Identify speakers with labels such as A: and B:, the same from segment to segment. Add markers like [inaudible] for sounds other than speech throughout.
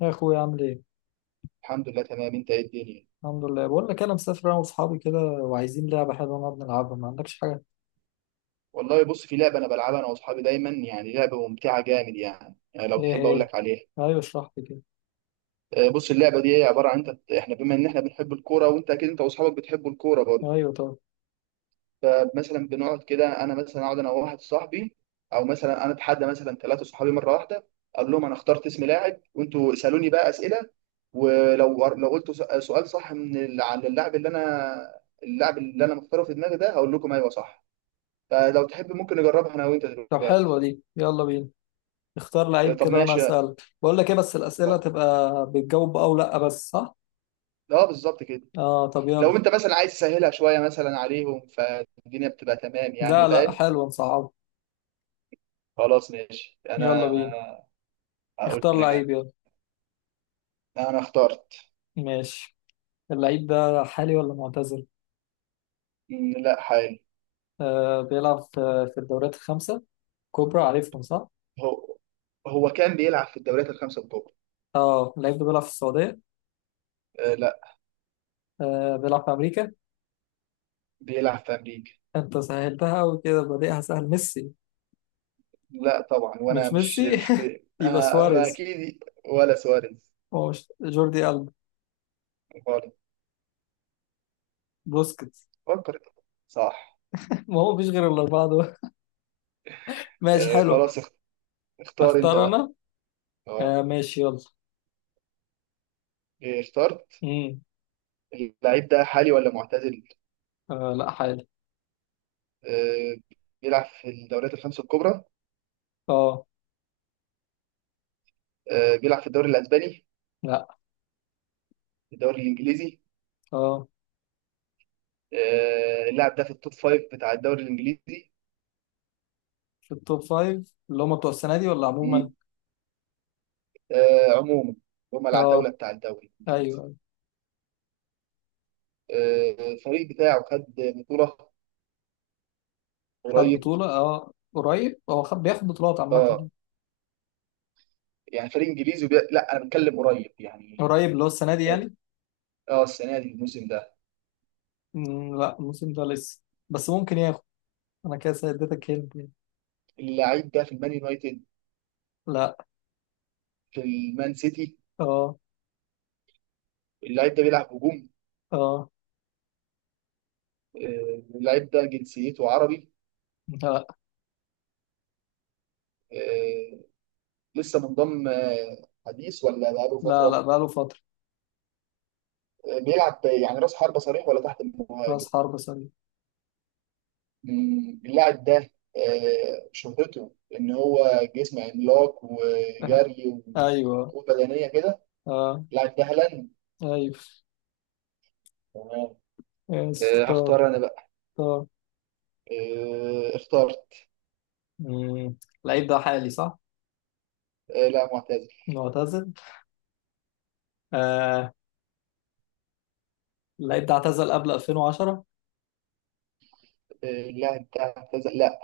A: يا اخويا عامل ايه؟
B: الحمد لله تمام. انت ايه الدنيا؟
A: الحمد لله. بقول لك انا مسافر انا واصحابي كده وعايزين لعبه حلوه نقعد نلعبها، ما عندكش حاجه؟
B: والله بص، في لعبه انا بلعبها انا واصحابي دايما، يعني لعبه ممتعه جامد. يعني لو
A: ايه
B: تحب اقول
A: هي؟
B: لك عليها.
A: ايوه اشرح لي كده.
B: بص، اللعبه دي هي عباره عن احنا، بما ان احنا بنحب الكوره وانت اكيد انت واصحابك بتحبوا الكوره برضه.
A: ايوه طب.
B: فمثلا بنقعد كده، انا مثلا اقعد انا وواحد صاحبي، او مثلا انا اتحدى مثلا ثلاثه صحابي مره واحده. اقول لهم انا اخترت اسم لاعب، وانتوا اسالوني بقى اسئله. ولو قلت سؤال صح عن اللاعب، اللي انا اللاعب اللي انا مختاره في دماغي ده، هقول لكم ايوه صح. فلو تحب ممكن نجربها انا وانت
A: طب
B: دلوقتي.
A: حلوه دي، يلا بينا. اختار لعيب
B: طب
A: كده وانا
B: ماشي.
A: اسال. بقول لك ايه، بس الاسئله تبقى بتجاوب او لا بس، صح؟
B: اه بالظبط كده.
A: اه طب يلا.
B: لو انت مثلا عايز تسهلها شويه مثلا عليهم، فالدنيا بتبقى تمام، يعني
A: لا لا،
B: فاهم.
A: حلوه، نصعب.
B: خلاص ماشي
A: يلا بينا.
B: انا. اقول
A: اختار
B: لك انا.
A: لعيب، يلا.
B: انا اخترت.
A: ماشي. اللعيب ده حالي ولا معتزل؟
B: لا حالي.
A: آه بيلعب في الدوريات الخمسه كبرى، عارفهم صح؟
B: هو هو كان بيلعب في الدوريات الخمسه الكبرى.
A: اه اللعيب ده بيلعب في السعوديه؟
B: آه لا.
A: آه بيلعب في امريكا؟
B: بيلعب في امريكا.
A: انت سهلتها قوي كده، بادئها سهل، ميسي.
B: لا طبعا. وانا
A: مش
B: مش
A: ميسي
B: مش
A: [laughs]
B: بي...
A: يبقى
B: آه ما
A: سواريز.
B: اكيد ولا سواريز.
A: هو مش جوردي ألبا؟
B: خالص.
A: بوسكيتس.
B: فكر. صح.
A: [laughs] ما هو مفيش غير الأربعة دول. [laughs] ماشي
B: آه
A: حلو.
B: خلاص اخ- اختار انت
A: اختار
B: بقى.
A: أنا.
B: اه.
A: آه ماشي يلا.
B: إيه، اخترت.
A: امم.
B: اللعيب ده حالي ولا معتزل؟
A: آه لا حالي.
B: آه، بيلعب في الدوريات الخمسة الكبرى.
A: اه.
B: بيلعب في الدوري الأسباني.
A: لا.
B: الدوري الإنجليزي.
A: اه
B: اللاعب ده في التوب فايف بتاع الدوري الإنجليزي.
A: في التوب فايف، اللي هم بتوع السنة دي ولا عموما؟
B: مم. عموما. هم
A: اه.
B: العتاولة بتاع الدوري الإنجليزي.
A: أيوه.
B: الفريق بتاعه خد بطولة.
A: خد
B: قريب.
A: بطولة؟ اه قريب. هو خد، بياخد بطولات
B: اه.
A: عامة.
B: يعني فريق إنجليزي لا، أنا بتكلم قريب يعني.
A: قريب اللي هو السنة دي يعني.
B: اه السنة دي، الموسم ده.
A: مم لا الموسم ده لسه. بس ممكن ياخد. أنا كده اديتك هنت يعني.
B: اللاعب ده في المان يونايتد.
A: لا.
B: في المان سيتي.
A: اه.
B: اللاعب ده بيلعب هجوم.
A: اه.
B: اللاعب ده جنسيته عربي.
A: لا.
B: آه، لسه منضم حديث ولا بقاله
A: لا
B: فترة؟
A: بقاله فترة.
B: بيلعب يعني راس حربة صريح ولا تحت
A: راس
B: المهاجم؟
A: حرب سوري.
B: اللاعب ده شهرته إن هو جسم عملاق
A: [laughs]
B: وجري
A: ايوه.
B: وقوة بدنية كده.
A: اه.
B: اللاعب ده هالاند.
A: ايوه.
B: تمام.
A: ماشي اختار.
B: هختار أنا بقى.
A: اختار.
B: اخترت.
A: مم. اللعيب ده حالي صح؟
B: لا معتزل.
A: معتزل. آه. اللعيب ده اعتزل قبل 2010؟
B: اللاعب ده اعتزل، لا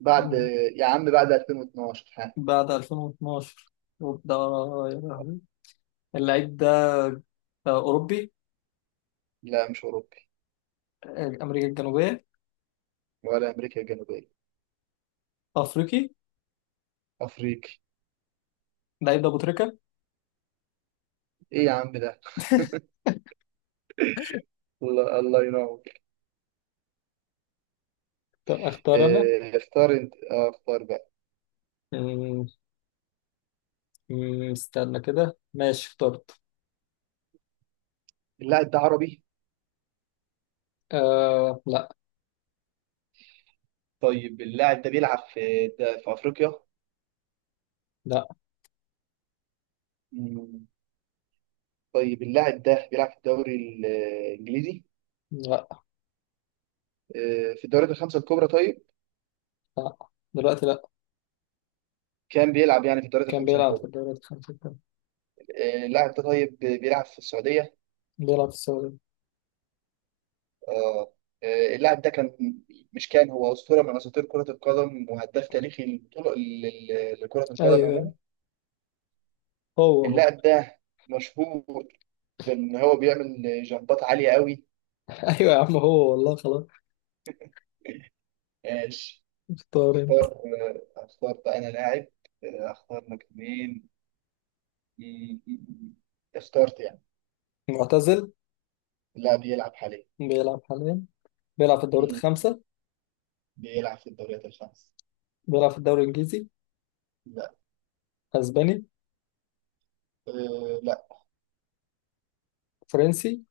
B: بعد.
A: مم.
B: يا عم بعد 2012 ها.
A: بعد 2012؟ وبدأ يا لهوي. اللعيب ده آه، أوروبي؟
B: لا مش أوروبي.
A: آه، أمريكا الجنوبية؟
B: ولا أمريكا الجنوبية.
A: أفريقي.
B: أفريقي.
A: اللعيب ده أبو تريكة.
B: إيه يا عم ده.
A: [laughs]
B: الله الله ينور.
A: طب اختار انا.
B: اختار انت. اختار بقى.
A: مم، مم، استنى كده. ماشي اخترت.
B: اللاعب ده عربي؟
A: آه لا.
B: طيب اللاعب ده بيلعب في ده في افريقيا؟
A: لا.
B: مم. طيب اللاعب ده بيلعب في الدوري الانجليزي؟
A: لا.
B: في الدوريات الخمسه الكبرى طيب؟
A: لا دلوقتي، لا.
B: كان بيلعب يعني في الدوريات
A: كان
B: الخمسه
A: بيلعب في
B: الكبرى.
A: الدوريات الخمسة الكبرى.
B: اللاعب ده طيب بيلعب في السعوديه.
A: بيلعب في السعودية.
B: اه. اللاعب ده كان، مش كان، هو اسطوره من اساطير كره القدم وهداف تاريخي للبطوله لكره القدم عموما.
A: أيوه. هو هو.
B: اللاعب ده مشهور بان هو بيعمل جنبات عاليه قوي.
A: [laughs] أيوه يا عم هو، والله خلاص. اختار أنت.
B: اختار. اختار بقى انا لاعب. اختار لك مين. مم، مم. اخترت يعني.
A: معتزل؟
B: لاعب يلعب حاليا.
A: بيلعب حاليا؟ بيلعب في الدوريات
B: مم.
A: الخمسة.
B: بيلعب في الدوريات الخمس.
A: بيلعب في الدوري الإنجليزي؟
B: لا.
A: أسباني؟
B: أه لا.
A: فرنسي؟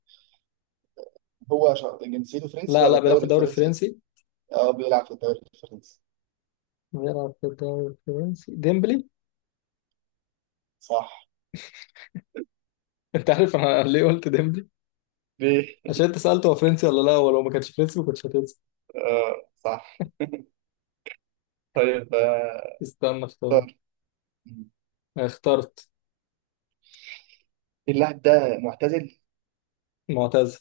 B: هو جنسيته فرنسي
A: لا
B: ولا
A: لا، بيلعب في
B: الدوري
A: الدوري
B: الفرنسي؟
A: الفرنسي.
B: اه بيلعب في الدوري الفرنسي.
A: بيلعب في الدوري الفرنسي، ديمبلي.
B: صح.
A: [laughs] أنت عارف أنا ليه قلت ديمبلي؟
B: ليه؟
A: عشان أنت سألته هو فرنسي ولا لا، ولو ما كانش فرنسي ما كنتش هتنسى.
B: آه صح. طيب.
A: استنى اختار.
B: اختار. مم.
A: اخترت.
B: اللاعب ده معتزل.
A: معتزل.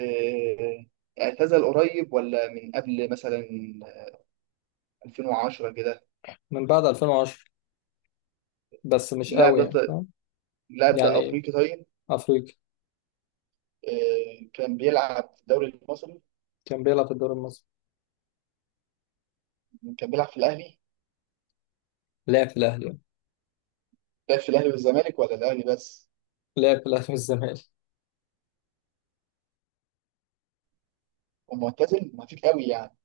B: آه، اعتزل قريب ولا من قبل مثلا 2010 كده.
A: من بعد 2010، بس مش
B: اللاعب
A: قوي يعني،
B: ده
A: فاهم؟
B: اللاعب ده
A: يعني.
B: افريقي طيب.
A: أفريقي.
B: كان بيلعب في الدوري المصري.
A: كان بيلعب في الدوري المصري.
B: كان بيلعب في الاهلي.
A: لعب في الأهلي.
B: لعب في الاهلي والزمالك ولا الاهلي بس؟
A: لعب في الأهلي والزمالك.
B: ومعتزل ما فيك قوي يعني.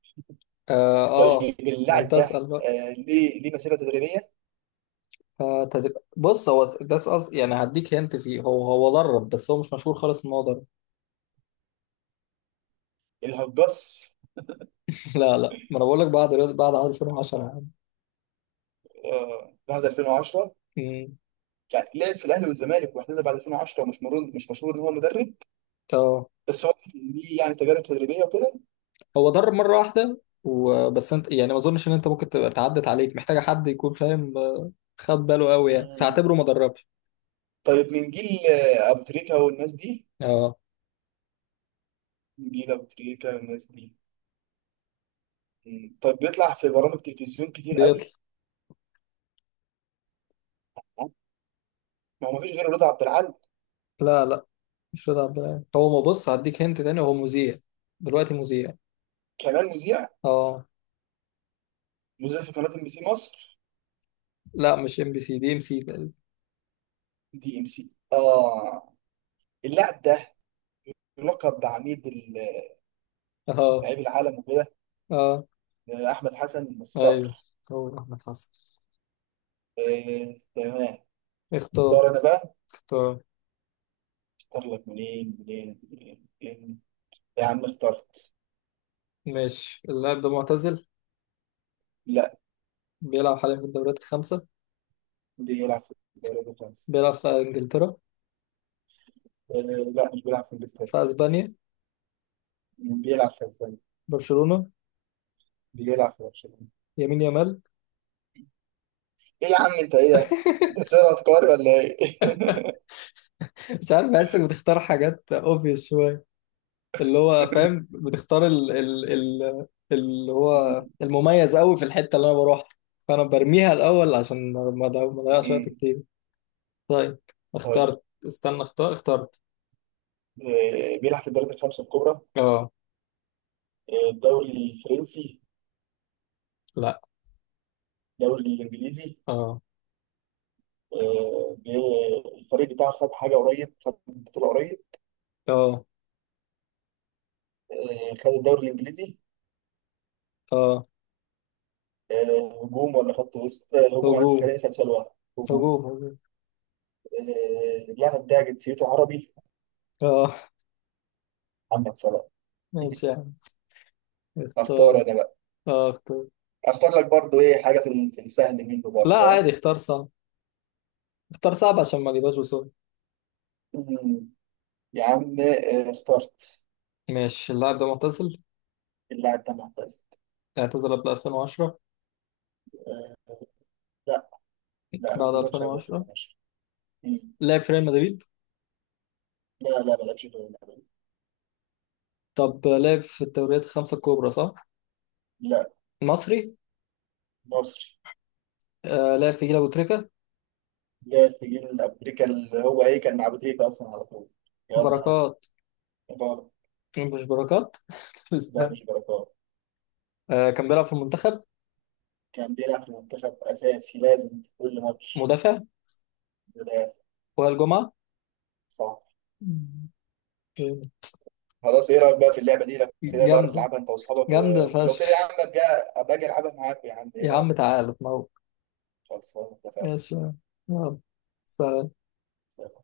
A: آه, آه.
B: طيب
A: ما أنت
B: اللاعب ده
A: أسأل بقى.
B: ليه مسيره تدريبيه.
A: آه تدري. بص هو ده سؤال، يعني هديك هنت فيه. هو هو درب بس هو مش مشهور خالص إن هو درب.
B: الهجاص.
A: [laughs] لا لا، ما أنا بقول لك بعد بعد عام 2010 يا عم.
B: بعد 2010
A: مم.
B: يعني. لعب في الاهلي والزمالك واعتزل بعد 2010، ومش مشهور، مش مشهور ان هو مدرب.
A: آه.
B: بس هو ليه يعني تجارب تدريبيه وكده.
A: هو درب مرة واحدة وبس، أنت يعني ما أظنش إن أنت ممكن تبقى تعدت عليك، محتاجة حد يكون فاهم، آه، خد باله قوي يعني،
B: مم.
A: فاعتبره ما دربش.
B: طيب من جيل ابو تريكه والناس دي.
A: آه.
B: من جيل ابو تريكه والناس دي. مم. طيب بيطلع في برامج تلفزيون كتير
A: بيطلع.
B: قوي. ما هو مفيش غير رضا عبد العال.
A: لا لا، مش رضا عبد العال. هو ما، بص هديك هنت تاني، هو مذيع. دلوقتي مذيع.
B: كمان مذيع.
A: اه.
B: مذيع في قناة ام بي سي مصر.
A: لا مش ام بي سي، دي ام سي تقريبا.
B: دي ام سي اه. اللاعب ده يلقب
A: اه.
B: لعيب العالم وكده.
A: اه.
B: احمد حسن
A: ايوه.
B: الصقر.
A: هو احمد حسن.
B: تمام.
A: اختار.
B: اختار انا بقى.
A: اختار.
B: اختار لك منين منين منين منين. يا عم اخترت.
A: ماشي. اللاعب ده معتزل؟
B: لا،
A: بيلعب حاليا في الدوريات الخمسة.
B: بيلعب في الدوري الفرنسي.
A: بيلعب في انجلترا؟
B: آه، لا مش بيلعب في انجلترا.
A: في اسبانيا؟
B: بيلعب في اسبانيا.
A: برشلونة؟
B: بيلعب في برشلونة.
A: يمين، يامال.
B: ايه يا عم، انت ايه ده؟ ده
A: [laughs]
B: ترى افكاري ولا ايه؟ [laughs]
A: مش عارف، بحسك بتختار حاجات اوبفيس شوية. اللي هو فاهم بتختار ال اللي هو
B: مم.
A: المميز قوي في الحتة اللي انا بروحها. فانا برميها الاول عشان ما اضيعش وقت
B: مم.
A: كتير. طيب.
B: طيب
A: اخترت. استنى اختار. اخترت.
B: بيلعب في الدوري الخمسة الكبرى.
A: اه.
B: الدوري الفرنسي. الدوري الانجليزي.
A: اه.
B: الفريق بتاعه خد حاجه قريب، خد بطوله قريب.
A: اه.
B: خد الدوري الانجليزي.
A: اه
B: هجوم ولا خط وسط؟ هجوم. انا لسه
A: هجوم.
B: خليني اسال سؤال واحد. هجوم.
A: هجوم هجوم.
B: اللاعب ده جنسيته عربي.
A: اه.
B: محمد صلاح.
A: ماشي يا عم. اختار.
B: اختار انا بقى.
A: اه اختار.
B: اختار لك برضو ايه حاجه في السهل منه
A: لا
B: برضو ها.
A: عادي، اختار صعب. اختار صعب عشان ما اجيبهاش بسرعة.
B: مم. يا عم اخترت.
A: ماشي. اللاعب ده معتزل؟
B: اللاعب ده معتزل؟
A: اعتزل قبل 2010؟
B: لا لا ما
A: بعد
B: اعتزلش قبل
A: 2010.
B: 2010. مم.
A: لعب في ريال مدريد؟
B: لا ما لعبش في الأول.
A: طب لعب في الدوريات الخمسة الكبرى صح؟
B: لا.
A: مصري.
B: مصري.
A: آه لعب في جيل أبو تريكة.
B: جاء الجيل الأمريكي اللي هو إيه، كان مع أبو تريكة أصلا على طول. يلا هات.
A: بركات.
B: بركات.
A: مش بركات؟ [laughs]
B: لا
A: استنى.
B: مش بركات.
A: آه كان بيلعب في المنتخب؟
B: كان بيلعب في المنتخب أساسي لازم في كل ماتش.
A: مدافع.
B: بداية.
A: وائل جمعة.
B: صح.
A: مم.
B: خلاص، إيه رأيك بقى في اللعبة دي؟ لو كده بقى
A: جامدة.
B: العبها أنت وأصحابك و...
A: جامدة
B: ولو كده يا
A: فشخ.
B: عم أبقى أبقى أجي ألعبها معاك يا عم، إيه
A: يا
B: رأيك.
A: عم تعالى اتنور.
B: خلصانة.
A: ماشي. يلا. سلام.
B: اتفقنا.